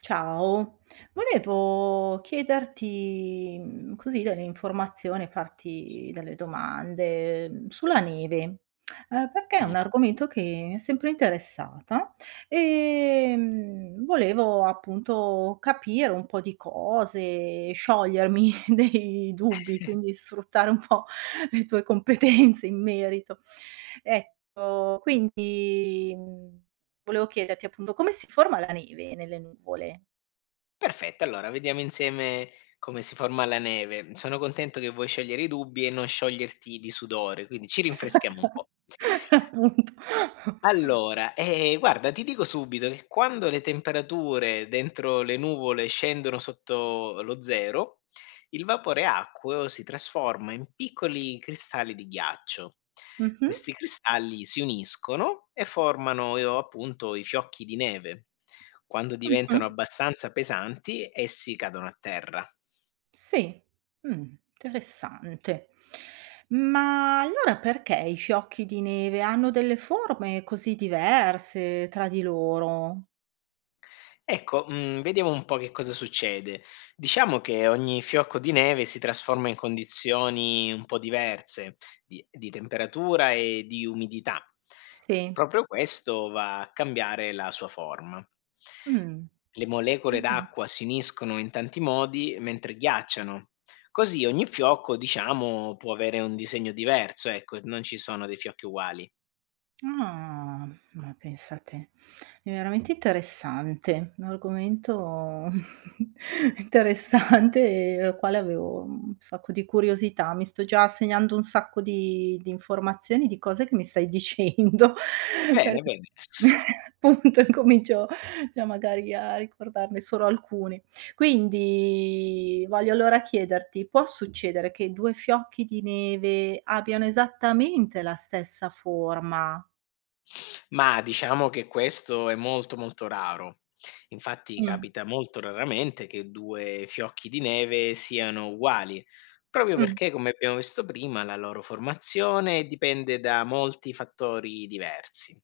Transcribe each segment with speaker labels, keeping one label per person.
Speaker 1: Ciao, volevo chiederti, così delle informazioni, farti delle domande, sulla neve, perché è
Speaker 2: Mh.
Speaker 1: un argomento che mi è sempre interessata, volevo appunto capire un po' di cose, sciogliermi dei dubbi, quindi sfruttare un po' le tue competenze in merito. Ecco, quindi, mhmm Volevo chiederti appunto come si forma la neve nelle nuvole?
Speaker 2: Perfetto, allora vediamo insieme come si forma la neve. Sono contento che vuoi sciogliere i dubbi e non scioglierti di sudore, quindi ci rinfreschiamo un po'.
Speaker 1: Appunto.
Speaker 2: Allora, guarda ti dico subito che quando le temperature dentro le nuvole scendono sotto lo 0, il vapore acqueo si trasforma in piccoli cristalli di ghiaccio.
Speaker 1: Mh-mh,
Speaker 2: Questi cristalli si uniscono e formano, appunto i fiocchi di neve. Quando
Speaker 1: mh-mh.
Speaker 2: diventano abbastanza pesanti, essi cadono a terra.
Speaker 1: Sì, mh, interessante. Ma allora perché i fiocchi di neve hanno delle forme così diverse tra di loro?
Speaker 2: Ecco, vediamo un po' che cosa succede. Diciamo che ogni fiocco di neve si trasforma in condizioni un po' diverse di temperatura e di umidità.
Speaker 1: Sì,
Speaker 2: Proprio questo va a cambiare la sua forma.
Speaker 1: mh,
Speaker 2: Le molecole
Speaker 1: mh.
Speaker 2: d'acqua si uniscono in tanti modi mentre ghiacciano. Così ogni fiocco, diciamo, può avere un disegno diverso, ecco, non ci sono dei fiocchi uguali.
Speaker 1: Ah, ma pensa te. È veramente interessante, un argomento interessante e al quale avevo un sacco di curiosità. Mi sto già segnando un sacco di informazioni, di cose che mi stai dicendo per
Speaker 2: Bene, bene.
Speaker 1: appunto incomincio già magari a ricordarne solo alcuni. Quindi voglio allora chiederti: può succedere che 2 fiocchi di neve abbiano esattamente la stessa forma?
Speaker 2: Ma diciamo che questo è molto, molto raro. Infatti
Speaker 1: Mh,
Speaker 2: capita molto raramente che due fiocchi di neve siano uguali, proprio
Speaker 1: mh.
Speaker 2: perché, come abbiamo visto prima, la loro formazione dipende da molti fattori diversi.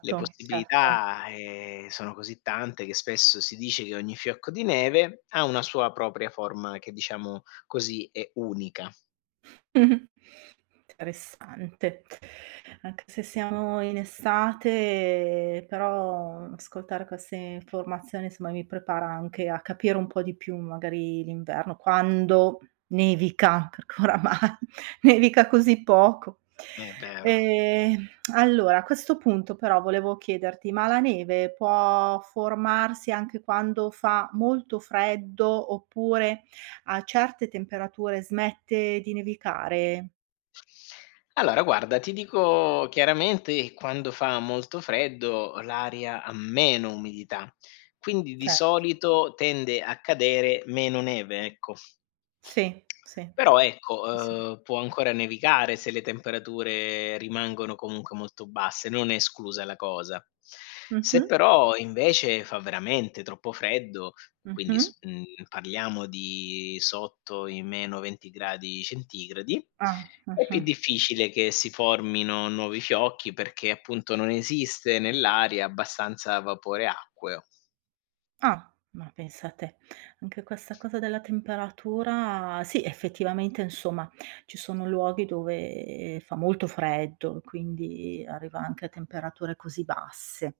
Speaker 2: Le
Speaker 1: certo.
Speaker 2: possibilità, sono così tante che spesso si dice che ogni fiocco di neve ha una sua propria forma che, diciamo così, è unica.
Speaker 1: Mh-mh. Interessante. Anche se siamo in estate, però ascoltare queste informazioni, insomma, mi prepara anche a capire un po' di più magari l'inverno, quando nevica, perché oramai nevica così poco.
Speaker 2: È vero.
Speaker 1: Ehm, allora a questo punto però volevo chiederti: ma la neve può formarsi anche quando fa molto freddo, oppure a certe temperature smette di nevicare?
Speaker 2: Allora guarda, ti dico chiaramente quando fa molto freddo l'aria ha meno umidità, quindi di
Speaker 1: Certo.
Speaker 2: solito tende a cadere meno neve, ecco.
Speaker 1: Sì, sì,
Speaker 2: Però ecco,
Speaker 1: sì, sì.
Speaker 2: può ancora nevicare se le temperature rimangono comunque molto basse, non è esclusa la cosa.
Speaker 1: Mh-mh,
Speaker 2: Se però invece fa veramente troppo freddo, quindi
Speaker 1: mh-mh.
Speaker 2: parliamo di sotto i -20 gradi centigradi.
Speaker 1: Ah,
Speaker 2: È più
Speaker 1: ah-ah.
Speaker 2: difficile che si formino nuovi fiocchi perché appunto non esiste nell'aria abbastanza vapore acqueo.
Speaker 1: Ah, ma pensa te. Anche questa cosa della temperatura sì, effettivamente insomma ci sono luoghi dove fa molto freddo, quindi arriva anche a temperature così basse.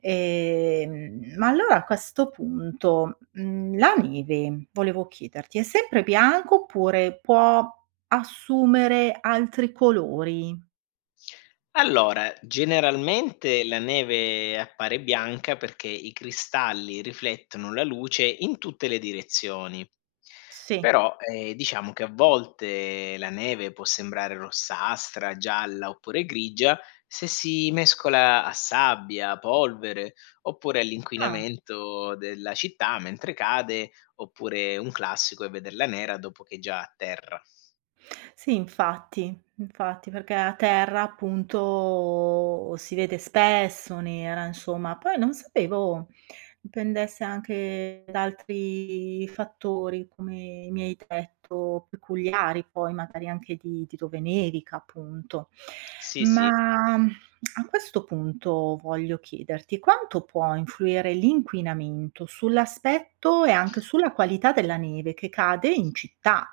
Speaker 1: Ma allora a questo punto, la neve, volevo chiederti, è sempre bianca oppure può assumere altri colori?
Speaker 2: Allora, generalmente la neve appare bianca perché i cristalli riflettono la luce in tutte le direzioni.
Speaker 1: Sì.
Speaker 2: Però diciamo che a volte la neve può sembrare rossastra, gialla oppure grigia se si mescola a sabbia, polvere oppure
Speaker 1: Sì, ah.
Speaker 2: all'inquinamento della città mentre cade, oppure un classico è vederla nera dopo che è già a terra.
Speaker 1: Sì, infatti, infatti, perché a terra appunto si vede spesso nera, insomma. Poi non sapevo dipendesse anche da altri fattori, come mi hai detto, peculiari poi magari anche di dove nevica, appunto.
Speaker 2: Sì, sì.
Speaker 1: Ma a questo punto voglio chiederti: quanto può influire l'inquinamento sull'aspetto e anche sulla qualità della neve che cade in città?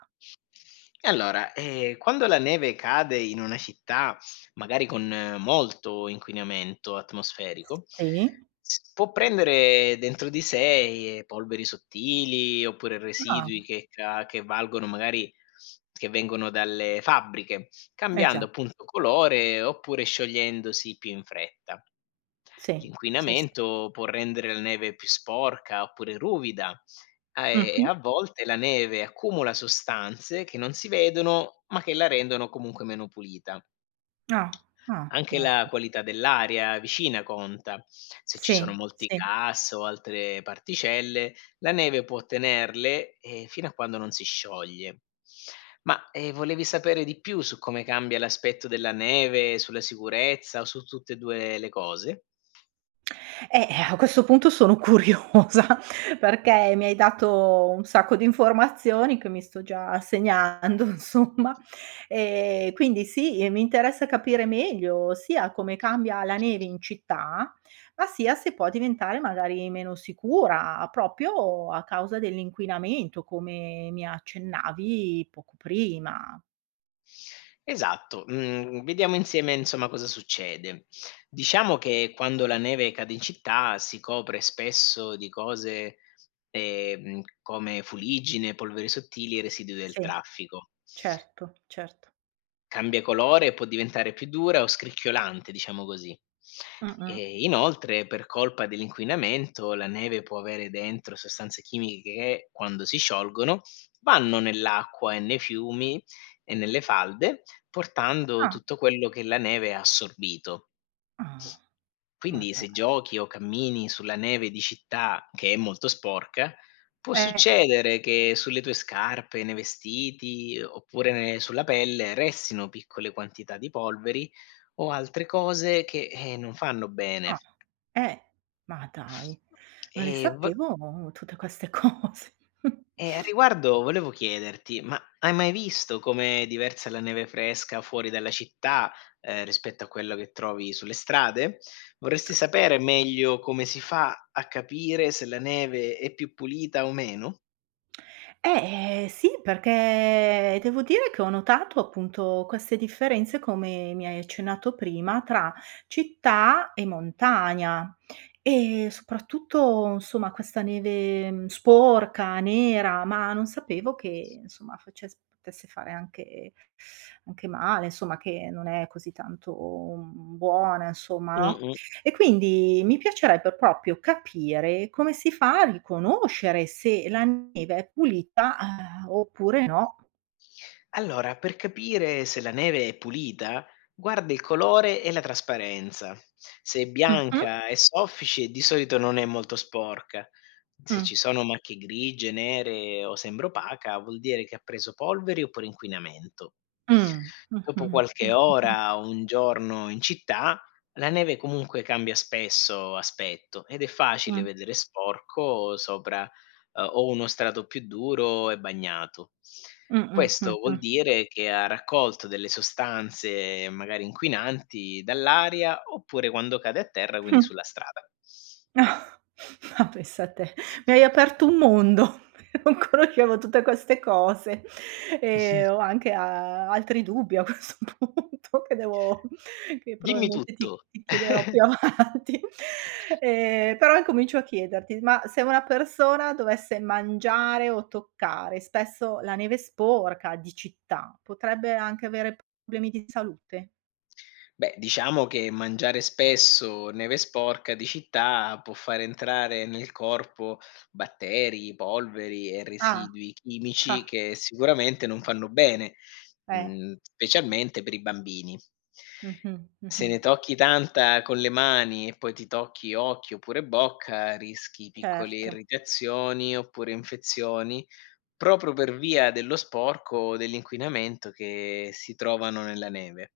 Speaker 2: Allora, quando la neve cade in una città, magari con molto inquinamento atmosferico,
Speaker 1: Sì.
Speaker 2: s può prendere dentro di sé, polveri sottili oppure
Speaker 1: Ah,
Speaker 2: residui che valgono magari che vengono dalle fabbriche,
Speaker 1: eh
Speaker 2: cambiando
Speaker 1: già,
Speaker 2: appunto colore oppure sciogliendosi più in fretta.
Speaker 1: sì, sì, sì.
Speaker 2: L'inquinamento può rendere la neve più sporca oppure ruvida
Speaker 1: Mh-mh.
Speaker 2: a volte la neve accumula sostanze che non si vedono ma che la rendono comunque meno pulita.
Speaker 1: Ah, ah,
Speaker 2: Anche
Speaker 1: madò.
Speaker 2: la qualità dell'aria vicina conta. Se ci
Speaker 1: Sì,
Speaker 2: sono molti
Speaker 1: sì.
Speaker 2: gas o altre particelle, la neve può tenerle fino a quando non si scioglie. Ma volevi sapere di più su come cambia l'aspetto della neve, sulla sicurezza o su tutte e due le cose?
Speaker 1: A questo punto sono curiosa perché mi hai dato un sacco di informazioni che mi sto già segnando insomma. Quindi sì, mi interessa capire meglio sia come cambia la neve in città, ma sia se può diventare magari meno sicura proprio a causa dell'inquinamento, come mi accennavi poco prima.
Speaker 2: Esatto, vediamo insieme insomma cosa succede. Diciamo che quando la neve cade in città si copre spesso di cose, come fuliggine, polveri sottili e residui del
Speaker 1: Sì.
Speaker 2: traffico.
Speaker 1: Certo, certo.
Speaker 2: Cambia colore e può diventare più dura o scricchiolante, diciamo così.
Speaker 1: Mh-mh.
Speaker 2: E inoltre, per colpa dell'inquinamento, la neve può avere dentro sostanze chimiche che, quando si sciolgono, vanno nell'acqua e nei fiumi e nelle falde, portando
Speaker 1: Ah,
Speaker 2: tutto quello che la neve ha assorbito.
Speaker 1: ah, ma
Speaker 2: Quindi se
Speaker 1: dai.
Speaker 2: giochi o cammini sulla neve di città che è molto sporca, può
Speaker 1: Eh,
Speaker 2: succedere che sulle tue scarpe, nei vestiti oppure sulla pelle restino piccole quantità di polveri o altre cose che non fanno bene.
Speaker 1: ah, eh, ma dai. Non
Speaker 2: E
Speaker 1: le
Speaker 2: vo-
Speaker 1: sapevo tutte queste cose.
Speaker 2: E a riguardo volevo chiederti, ma hai mai visto com'è diversa la neve fresca fuori dalla città, rispetto a quello che trovi sulle strade? Vorresti sapere meglio come si fa a capire se la neve è più pulita o meno?
Speaker 1: Sì, perché devo dire che ho notato appunto queste differenze, come mi hai accennato prima, tra città e montagna e soprattutto, insomma, questa neve, sporca, nera, ma non sapevo che, insomma, faces potesse fare anche anche male, insomma, che non è così tanto, buona, insomma,
Speaker 2: Mm,
Speaker 1: no?
Speaker 2: mm.
Speaker 1: E quindi mi piacerebbe proprio capire come si fa a riconoscere se la neve è pulita, oppure no.
Speaker 2: Allora, per capire se la neve è pulita, guarda il colore e la trasparenza. Se è
Speaker 1: Mh-mh.
Speaker 2: bianca e soffice, di solito non è molto sporca. Se
Speaker 1: Mh.
Speaker 2: ci sono macchie grigie, nere o sembra opaca, vuol dire che ha preso polveri oppure inquinamento.
Speaker 1: Mh. Mh-mh.
Speaker 2: Dopo qualche
Speaker 1: Mh-mh.
Speaker 2: ora o un giorno in città, la neve comunque cambia spesso aspetto ed è
Speaker 1: Mh.
Speaker 2: facile vedere sporco sopra o uno strato più duro e bagnato.
Speaker 1: Mh.
Speaker 2: Questo
Speaker 1: Mh.
Speaker 2: vuol dire che ha raccolto delle sostanze magari inquinanti dall'aria, oppure quando cade a terra, quindi
Speaker 1: Mh.
Speaker 2: sulla strada.
Speaker 1: Ah, ma pensa te, mi hai aperto un mondo, non conoscevo tutte queste cose e ho anche a altri dubbi a questo punto che devo che
Speaker 2: Dimmi
Speaker 1: probabilmente ti
Speaker 2: tutto.
Speaker 1: chiederò più avanti. Però incomincio a chiederti: ma se una persona dovesse mangiare o toccare spesso la neve sporca di città, potrebbe anche avere problemi di salute?
Speaker 2: Beh, diciamo che mangiare spesso neve sporca di città può far entrare nel corpo batteri, polveri e
Speaker 1: Ah,
Speaker 2: residui
Speaker 1: ah,
Speaker 2: chimici che sicuramente non fanno bene,
Speaker 1: eh.
Speaker 2: mm, specialmente per i bambini.
Speaker 1: Mh-mh,
Speaker 2: Se
Speaker 1: mh-mh,
Speaker 2: ne tocchi tanta con le mani e poi ti tocchi occhi oppure bocca, rischi piccole
Speaker 1: certo.
Speaker 2: irritazioni oppure infezioni, proprio per via dello sporco o dell'inquinamento che si trovano nella neve.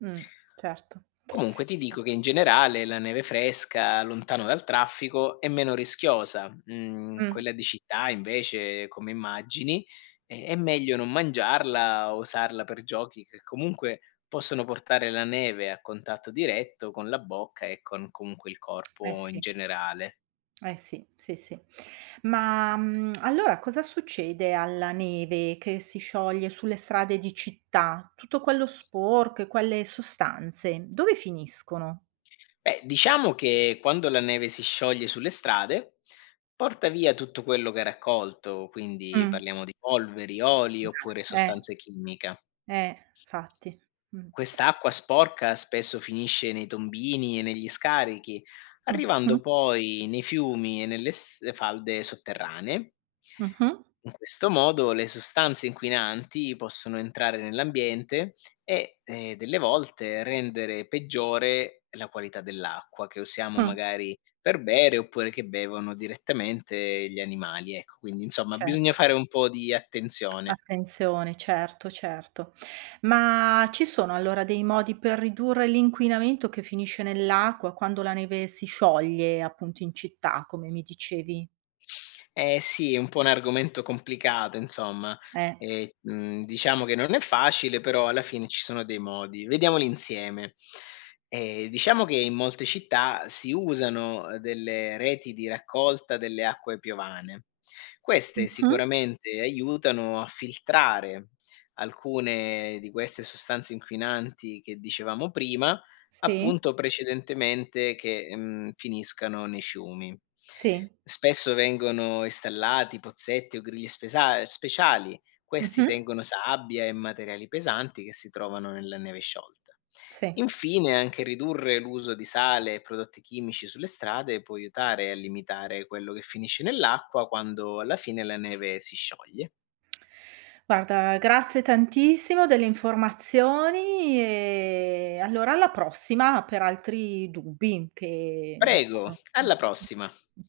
Speaker 1: Mh, certo.
Speaker 2: Comunque ti
Speaker 1: Sì.
Speaker 2: dico che in generale la neve fresca, lontano dal traffico, è meno rischiosa. Mhmm,
Speaker 1: Mh.
Speaker 2: Quella di città invece, come immagini, è meglio non mangiarla o usarla per giochi che comunque possono portare la neve a contatto diretto con la bocca e con comunque il
Speaker 1: Eh
Speaker 2: corpo in
Speaker 1: sì,
Speaker 2: generale.
Speaker 1: eh sì, sì, sì. Ma, allora cosa succede alla neve che si scioglie sulle strade di città? Tutto quello sporco e quelle sostanze dove finiscono?
Speaker 2: Beh, diciamo che quando la neve si scioglie sulle strade, porta via tutto quello che ha raccolto, quindi
Speaker 1: Mh.
Speaker 2: parliamo di polveri, oli oppure
Speaker 1: Eh,
Speaker 2: sostanze chimica.
Speaker 1: infatti. Mh.
Speaker 2: Quest'acqua sporca spesso finisce nei tombini e negli scarichi,
Speaker 1: Mh-mh,
Speaker 2: arrivando poi nei fiumi e falde sotterranee.
Speaker 1: mh-mh,
Speaker 2: In questo modo le sostanze inquinanti possono entrare nell'ambiente e delle volte rendere peggiore la qualità dell'acqua che usiamo
Speaker 1: mh,
Speaker 2: magari per bere oppure che bevono direttamente gli animali. Ecco, quindi insomma bisogna
Speaker 1: certo.
Speaker 2: fare un po' di attenzione.
Speaker 1: Attenzione, certo, certo. Ma ci sono allora dei modi per ridurre l'inquinamento che finisce nell'acqua quando la neve si scioglie appunto in città, come mi dicevi?
Speaker 2: Eh sì, è un po' un argomento complicato insomma.
Speaker 1: Eh.
Speaker 2: Diciamo che non è facile, però alla fine ci sono dei modi. Vediamoli insieme. Diciamo che in molte città si usano, delle reti di raccolta delle acque piovane. Queste
Speaker 1: Mh-mh.
Speaker 2: sicuramente aiutano a filtrare alcune di queste sostanze inquinanti che dicevamo prima,
Speaker 1: Sì,
Speaker 2: appunto precedentemente che, finiscano nei fiumi.
Speaker 1: sì.
Speaker 2: Spesso vengono installati pozzetti o griglie spesa speciali, questi
Speaker 1: Mh-mh.
Speaker 2: tengono sabbia e materiali pesanti che si trovano nella neve sciolta.
Speaker 1: Sì.
Speaker 2: Infine anche ridurre l'uso di sale e prodotti chimici sulle strade può aiutare a limitare quello che finisce nell'acqua quando alla fine la neve si scioglie.
Speaker 1: Guarda, grazie tantissimo delle informazioni e allora alla prossima per altri dubbi che mi
Speaker 2: Prego,
Speaker 1: sono
Speaker 2: alla prossima.
Speaker 1: mh.